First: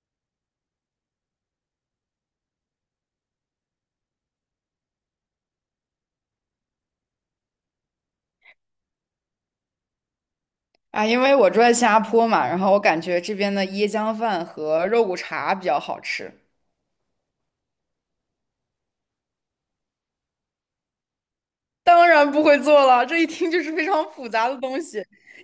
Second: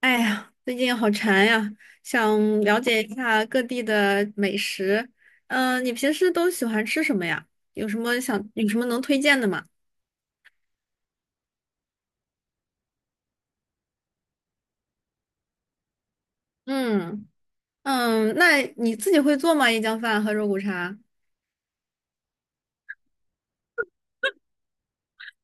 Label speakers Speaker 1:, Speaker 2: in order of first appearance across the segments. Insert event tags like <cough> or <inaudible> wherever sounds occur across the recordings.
Speaker 1: 哎呀，最近好馋呀，想了解一下各地的美食。你平时都喜欢吃什么呀？有什么能推荐的吗？
Speaker 2: 啊，因为我住在新加坡嘛，然后我感觉这边的椰浆饭和肉骨茶比较好吃。
Speaker 1: 嗯嗯，那你自己会做吗？椰浆饭和肉骨茶？
Speaker 2: 当然不会做了，这一听就是非常复杂的东西。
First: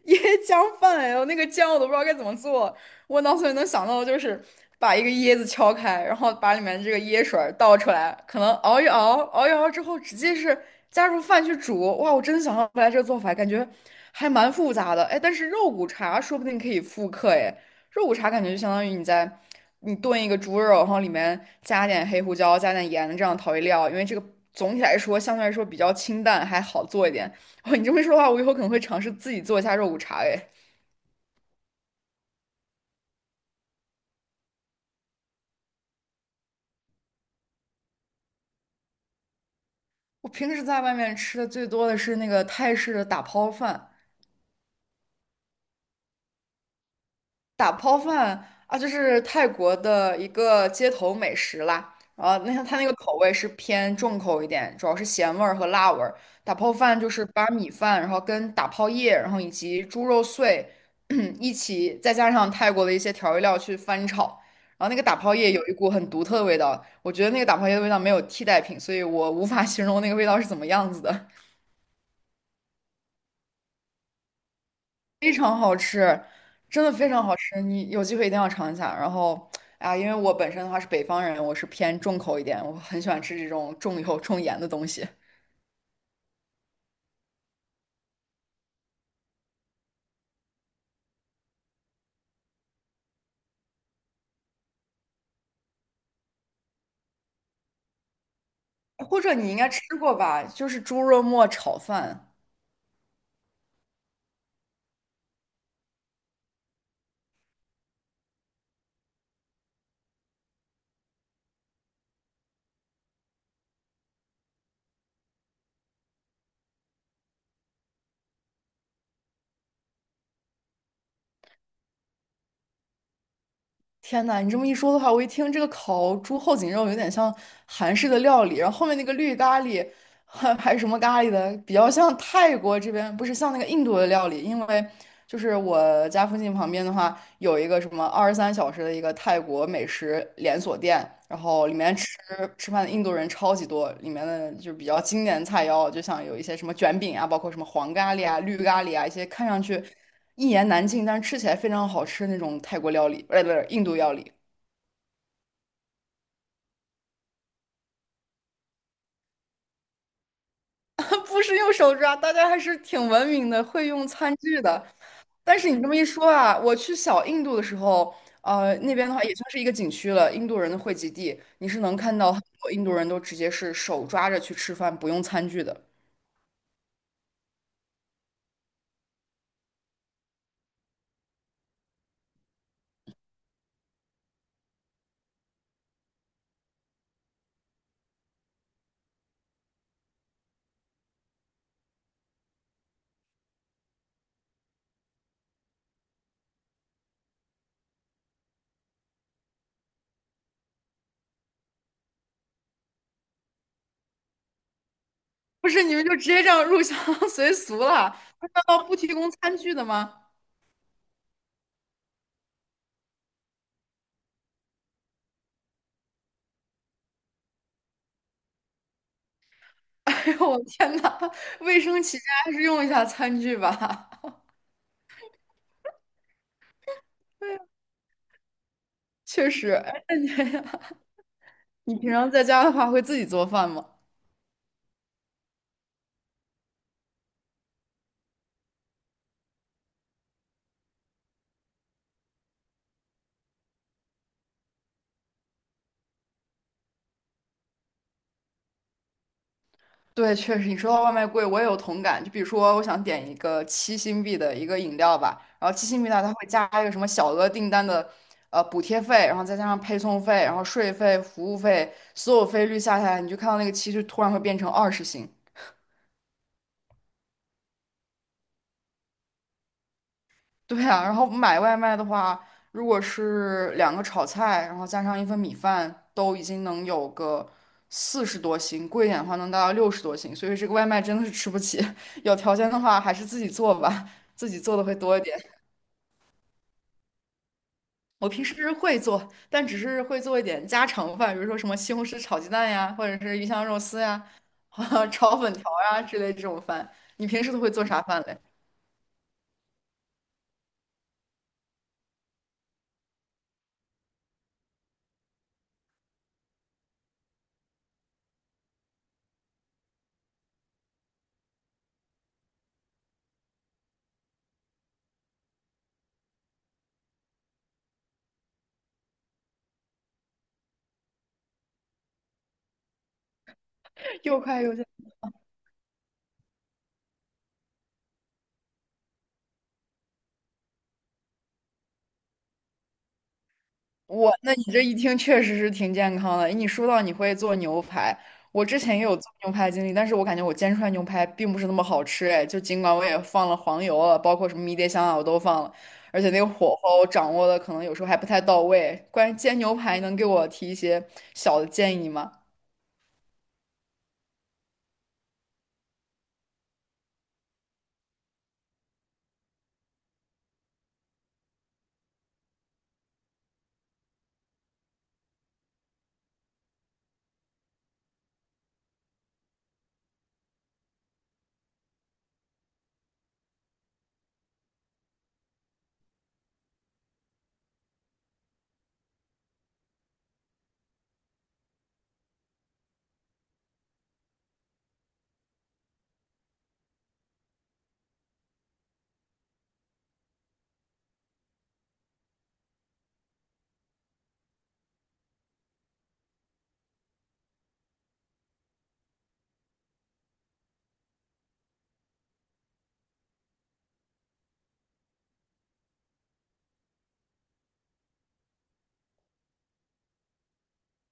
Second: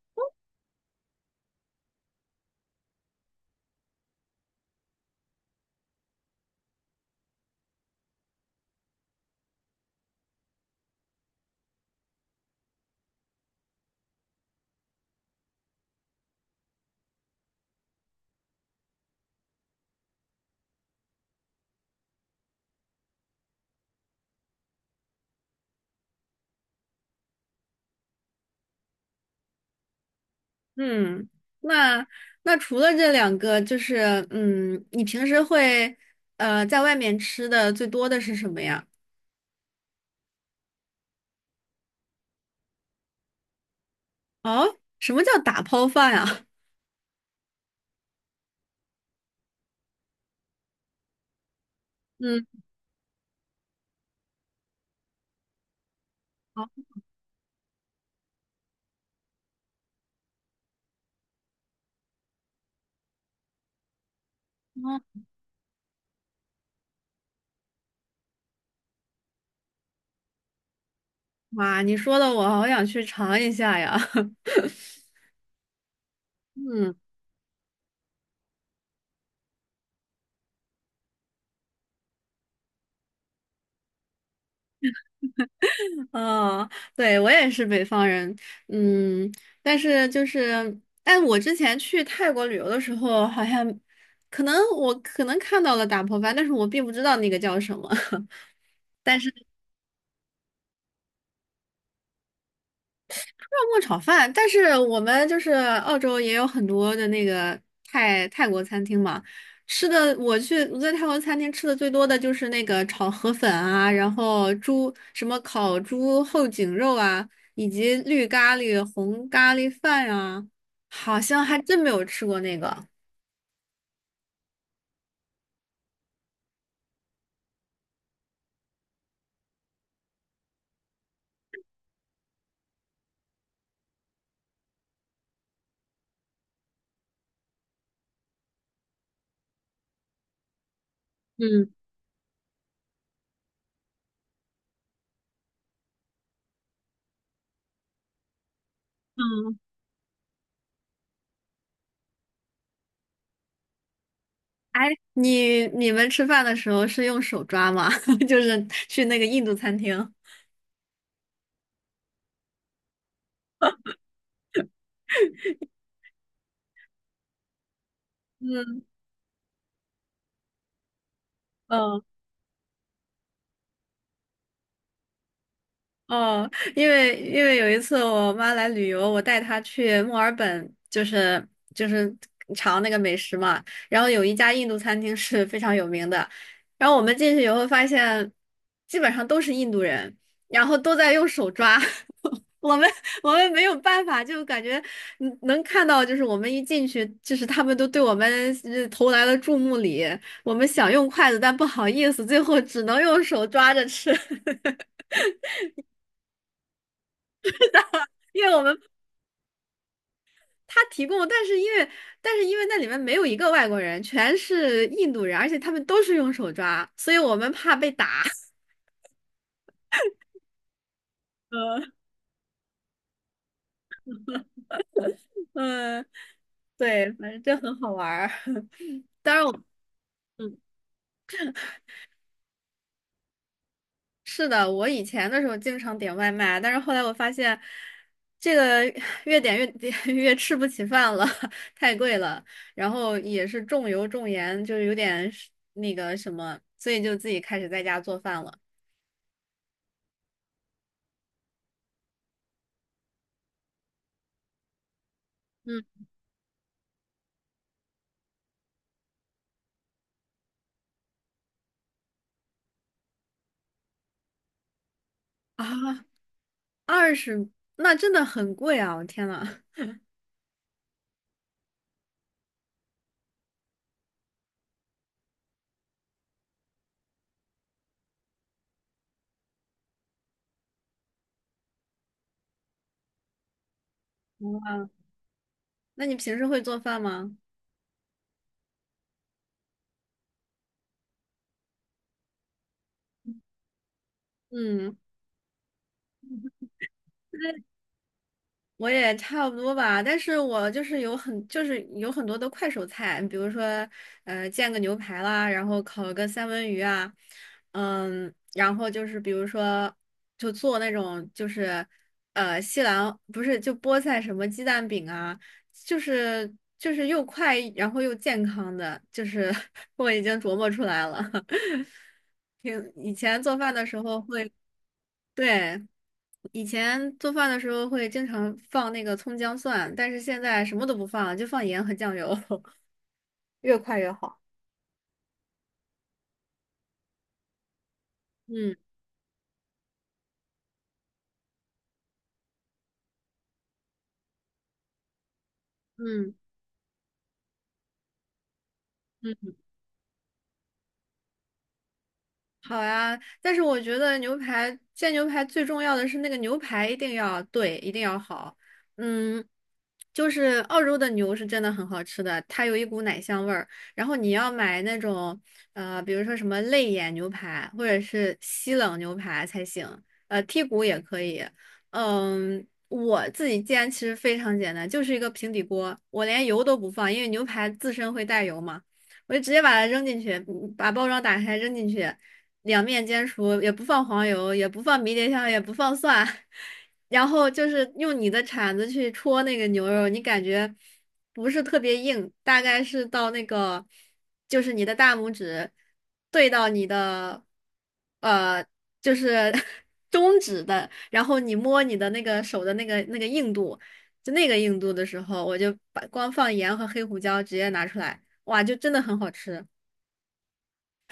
Speaker 2: 椰浆饭，哎呦，那个酱我都不知道该怎么做。我脑子里能想到的就是把一个椰子敲开，然后把里面这个椰水儿倒出来，可能熬一熬，熬一熬之后直接是加入饭去煮。哇，我真的想象不来这个做法，感觉还蛮复杂的。哎，但是肉骨茶说不定可以复刻，哎。肉骨茶感觉就相当于你炖一个猪肉，然后里面加点黑胡椒、加点盐这样调味料，因为这个总体来说相对来说比较清淡，还好做一点。哦，你这么一说的话，我以后可能会尝试自己做一下肉骨茶。哎，
Speaker 1: 嗯，那那除了这两个，就是你平时会在外面吃的最多的是什么呀？
Speaker 2: 我平时在外面吃的最多的是那个泰式的打抛饭，
Speaker 1: 哦，什么叫打抛饭呀？<laughs>
Speaker 2: 打泡饭啊，就是泰国的一个街头美食啦。然
Speaker 1: 嗯，
Speaker 2: 后那它那个口味是偏重口一点，主要是咸味儿和辣味儿。打
Speaker 1: 好
Speaker 2: 泡饭就是把米饭，然后跟打泡叶，然后以及猪肉碎 <clears throat> 一起，再加上泰国的一些调味料去翻炒。然后那个打
Speaker 1: 哦，
Speaker 2: 泡叶有一股很独特的味道，我觉得那个打泡叶的味道没有替代品，所以我无法形容那个味道是怎么样子的。
Speaker 1: 哇，你说的我好想去尝一下呀。<laughs>
Speaker 2: 非常好吃，真的
Speaker 1: 嗯。
Speaker 2: 非常好吃，你有机会一定要尝一下。然后，啊，因为我本身的话是北方人，我是偏重口一点，我很喜欢吃这种重油重盐的东西。
Speaker 1: 哦，对，我也是北方人，嗯，但是就是，哎，我之前去泰国旅游的时候，好像可能看到了打破饭，但是我并不知道那个叫什么。<laughs>
Speaker 2: 或者你应该吃过吧，就是猪肉末炒饭。
Speaker 1: 泡沫炒饭，但是我们就是澳洲也有很多的那个泰国餐厅嘛，吃的我去我在泰国餐厅吃的最多的就是那个炒河粉啊，然后猪什么烤猪后颈肉啊，以及绿咖喱、红咖喱饭啊，好像还真没有吃过那个。
Speaker 2: 天呐，你这么一说的话，我一听这个烤猪后颈肉有点像韩式的料理，然后后面那个绿咖喱，还是什么咖喱的，比较像泰国这边，不是像那个印度的料理，因为就是我家附近旁边的话，有一个什么23小时的一个泰国美食连锁店，然后
Speaker 1: 嗯
Speaker 2: 里面吃饭的印度人超级多，里面的就比较经典的菜肴，就像有一些什么卷饼啊，包括什么黄咖喱啊、绿咖喱啊，一些看
Speaker 1: 嗯，
Speaker 2: 上去。一言难尽，但是吃起来非常好吃那种泰国料理，不是印度料理，
Speaker 1: 哎，你们吃饭的时候是用手抓吗？<laughs> 就是去那个印度餐厅。
Speaker 2: <laughs> 不是用手抓，大家还是挺文明的，会用餐具的。但是你这么一说啊，我去小印度的时候，
Speaker 1: 嗯
Speaker 2: 那边的话也算是一个景区了，印度人的汇集地，你是能
Speaker 1: 嗯。
Speaker 2: 看到很多印度人都直接是手抓着去吃饭，不用餐具的。
Speaker 1: 哦，因为有一次我妈来旅游，我带她去墨尔本，就是尝那个美食嘛。然后有一家印度餐厅是非常有名的，然后我们进去以后发现，基本上都是印度人，然后都在用手抓。<laughs> 我们我们没有办法，就感觉能看到，就是我们一进去，就是他们都对我们投来了注目礼。我们想用筷子，但不好意思，最后只能用手抓着吃。<laughs>
Speaker 2: 不是，你们就直接这样入乡 <laughs> 随俗了？
Speaker 1: 因
Speaker 2: 难
Speaker 1: 为我们
Speaker 2: 道不提供餐具的吗？
Speaker 1: 他提供，但是因为那里面没有一个外国人，全是印度人，而且他们都是用手抓，所以我们怕被打。<laughs>
Speaker 2: <laughs> 哎呦，我天呐，卫
Speaker 1: 嗯
Speaker 2: 生起见还是用一下餐具吧。
Speaker 1: 嗯，对，反正这很
Speaker 2: <laughs>
Speaker 1: 好玩儿。<laughs> 当然
Speaker 2: 确
Speaker 1: 我，
Speaker 2: 实，哎
Speaker 1: 嗯，
Speaker 2: 你平常在家的话，会自己做饭吗？
Speaker 1: 是的，我以前的时候经常点外卖，但是后来我发现，这个越点越点 <laughs> 越吃不起饭了，<laughs> 太贵了，然后也是重油重盐，就是有点那个什么，所以就自己开始在家做饭了。
Speaker 2: 对，确实，你说到外卖贵，我也有同感。就比如说，我想点一个七星币的一个饮料吧，然后七星
Speaker 1: 嗯
Speaker 2: 币呢，它会加一个什么小额订单的补贴费，然后再加上配送费，然后税费、服务费，所有费率下来，你就看到那个七就突然会变成20星，
Speaker 1: 啊。20，那真的很贵啊！我天呐，
Speaker 2: 对啊，然后买外卖的话，如果是两个炒菜，然后加上一份米饭，都已经能有个40多星，贵一点的话能达到60多星，所以这个外卖真的是吃不起。<laughs> 有条件的话，还是自己做吧，自己做的
Speaker 1: 哇，
Speaker 2: 会多一点。
Speaker 1: 那你平时会做饭吗？
Speaker 2: 我平时会做，但只是会做一点家常饭，比如说什么西红柿炒鸡蛋呀，或者是鱼香肉丝呀，
Speaker 1: 嗯，
Speaker 2: <laughs> 炒粉条呀之类这种饭。你平时都会做啥饭嘞？
Speaker 1: 我也差不多吧，但是我就是有很多的快手菜，比如说煎个牛排啦，然后烤个三文鱼啊，然后就是比如说就做那种就是呃西兰不是就菠菜什么鸡蛋饼啊，就是又快然后又健康的，就是 <laughs> 我已经琢磨出来了。<laughs> 挺以前做饭的时候
Speaker 2: <laughs> 又
Speaker 1: 会
Speaker 2: 快又
Speaker 1: 对。以前做饭的时候会经常放那个葱姜蒜，但是现在什么都不放了就放盐和酱油，<laughs> 越快越好。
Speaker 2: 那你这一听确实是挺健康的。你说到你会做牛排，我
Speaker 1: 嗯
Speaker 2: 之前也有做牛排经历，但是我感觉我煎出来牛排并不是那么好吃，哎，就尽管我也放了黄油了，包括什么迷迭香啊，我都放了，而且
Speaker 1: 嗯
Speaker 2: 那个火候掌握的可能有时候还不太到位。关于
Speaker 1: 嗯。
Speaker 2: 煎牛排，能给我提一些小的建议吗？
Speaker 1: 好呀，但是我觉得煎牛排最重要的是那个牛排一定要对，一定要好。嗯，就是澳洲的牛是真的很好吃的，它有一股奶香味儿。然后你要买那种比如说什么肋眼牛排或者是西冷牛排才行，剔骨也可以。嗯，我自己煎其实非常简单，就是一个平底锅，我连油都不放，因为牛排自身会带油嘛。我就直接把它扔进去，把包装打开扔进去，两面煎熟，也不放黄油，也不放迷迭香，也不放蒜，<laughs> 然后就是用你的铲子去戳那个牛肉，你感觉不是特别硬，大概是到那个就是你的大拇指对到你的呃就是 <laughs> 中指的，然后你摸你的那个手的那个硬度，就那个硬度的时候，我就把光放盐和黑胡椒直接拿出来，哇，就真的很好吃。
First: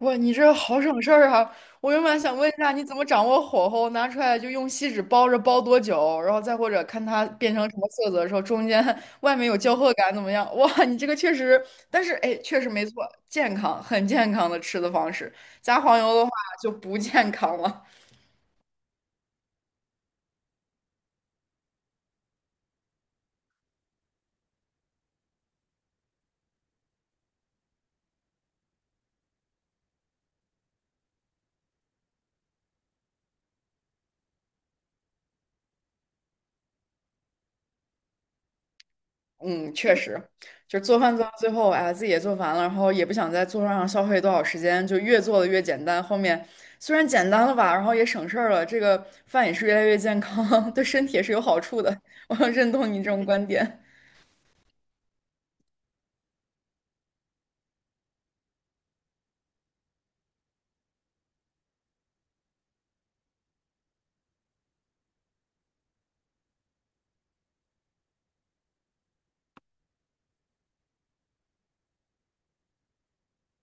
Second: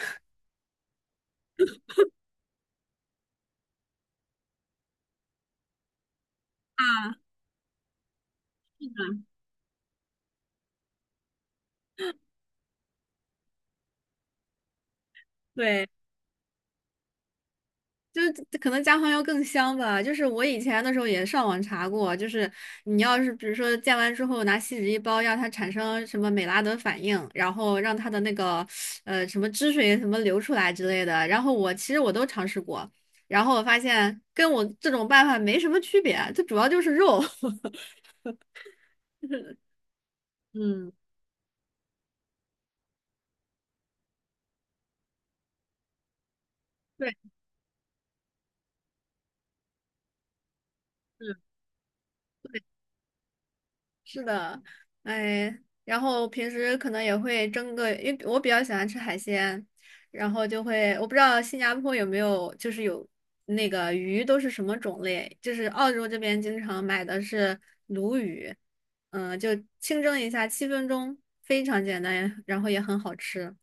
Speaker 2: 哇，你这好省事儿啊！我原本想问一下，你怎么掌握火候？拿出来就用锡纸包着，包多久？然后再或者看
Speaker 1: 啊，
Speaker 2: 它变成什么色泽的时候，中间 <laughs> 外面有焦褐感怎么样？哇，你这个确实，但是哎，确实没错，健康，很健康的吃的方式。加
Speaker 1: 对。
Speaker 2: 黄油的话就不健康了。
Speaker 1: 就是可能加黄油更香吧。就是我以前的时候也上网查过，就是你要是比如说煎完之后拿锡纸一包，让它产生什么美拉德反应，然后让它的那个什么汁水什么流出来之类的。然后我其实我都尝试过，然后我发现跟我这种办法没什么区别，它主要就是肉。<laughs>
Speaker 2: 嗯，确实，就是
Speaker 1: 嗯，
Speaker 2: 做饭做到最后，哎呀，自己也做烦了，然后也不想在做饭上消费多少时间，就越做的越简单。后面虽然
Speaker 1: 对。
Speaker 2: 简单了吧，然后也省事儿了，这个饭也是越来越健康，<laughs> 对身体也是有好处的。<laughs> 我很认同你这种观点。
Speaker 1: 是的，哎，然后平时可能也会蒸个，因为我比较喜欢吃海鲜，然后就会，我不知道新加坡有没有，就是有那个鱼都是什么种类，就是澳洲这边经常买的是鲈鱼，就清蒸一下，7分钟，非常简单，然后也很好吃。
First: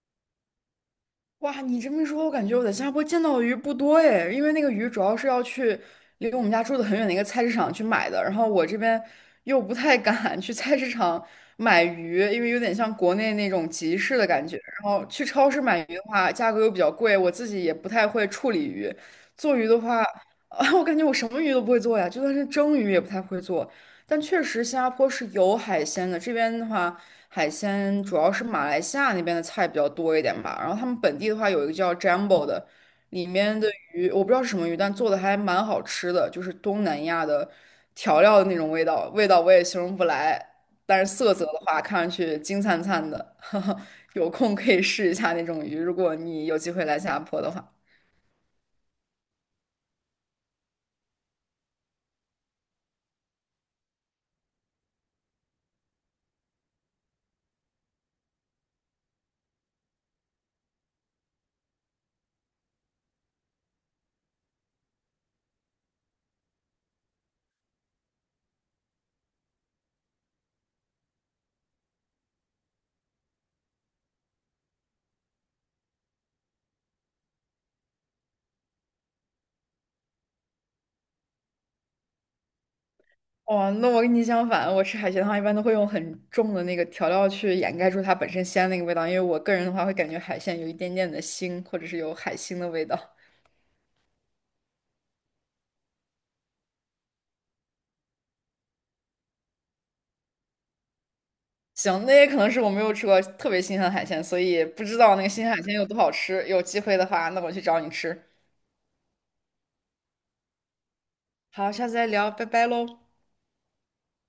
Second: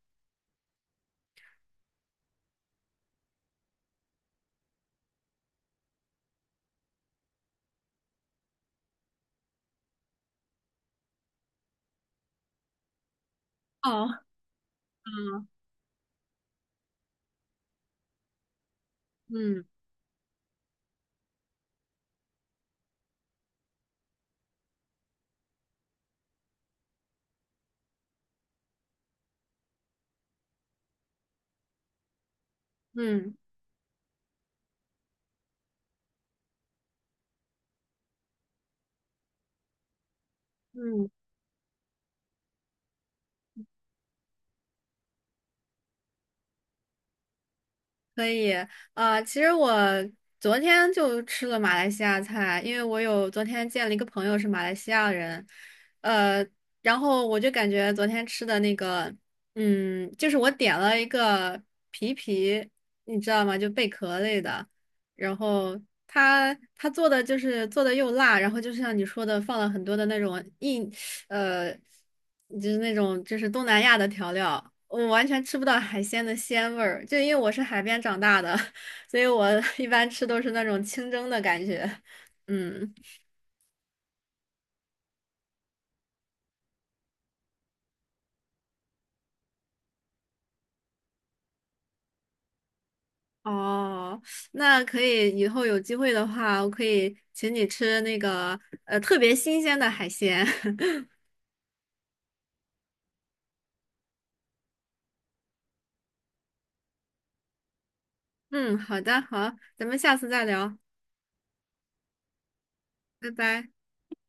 Speaker 2: 哇，你这么一说，我感觉我在新加坡见到的鱼不多哎，因为那个鱼主要是要去离我们家住的很远的一个菜市场去买的，然后我这边又不太敢 <laughs> 去菜市场买鱼，因为有点像国内那种集
Speaker 1: 哦，
Speaker 2: 市的感觉。然后去
Speaker 1: 嗯
Speaker 2: 超市买鱼的话，价格又比较贵，我自己也不太会处理鱼。做
Speaker 1: 嗯
Speaker 2: 鱼的话，<laughs> 啊，我感觉我什么鱼都不会做呀，就算是蒸鱼也不太会做。但确实新加坡是有海鲜的，这边的话。海鲜主要是马来西亚那边的菜比较多一点吧。然后他们本地的话有一个叫 Jumbo 的，里
Speaker 1: 嗯。
Speaker 2: 面的鱼我不知道是什么鱼，但做的还蛮好吃的，就是东南亚的调料的那种味道，味道我也形容不来。但
Speaker 1: 嗯
Speaker 2: 是色泽的话，看上去金灿灿的，<laughs> 有空可以试一下那种鱼，如果你有机会来新加坡的话。
Speaker 1: 可以，啊，其实我昨天就吃了马来西亚菜，因为我有昨天见了一个朋友是马来西亚人，呃，然后我就感觉昨天吃的那个，就是我点了一个皮皮，你知道吗？就贝壳类的，然后他做的就是做的又辣，然后就像你说的，放了很多的那种硬。呃，就是那种就是东南亚的调料，我完全吃不到海鲜的鲜味儿。就因为我是海边长大的，<laughs> 所以我一般吃都是那种清蒸的感觉。嗯，
Speaker 2: 哦，那我跟你相反，我吃海鲜的话，一般都会用很重的那个调料去掩盖住它本身鲜那个味道，因为我个人的话会感觉海鲜有一点点的腥，或者是有海腥的味道。
Speaker 1: 哦，那可以，以后有机会的话，我可以请你吃那个特别新鲜的海鲜。<laughs>
Speaker 2: 行，那也可能是我没有吃过特别新鲜的海鲜，所以不知道那个新鲜海鲜有多好吃。有机会的话，那我去找你吃。
Speaker 1: 嗯，好的，好，咱们下次再聊，
Speaker 2: 好，下次再聊，拜拜喽。
Speaker 1: 拜拜。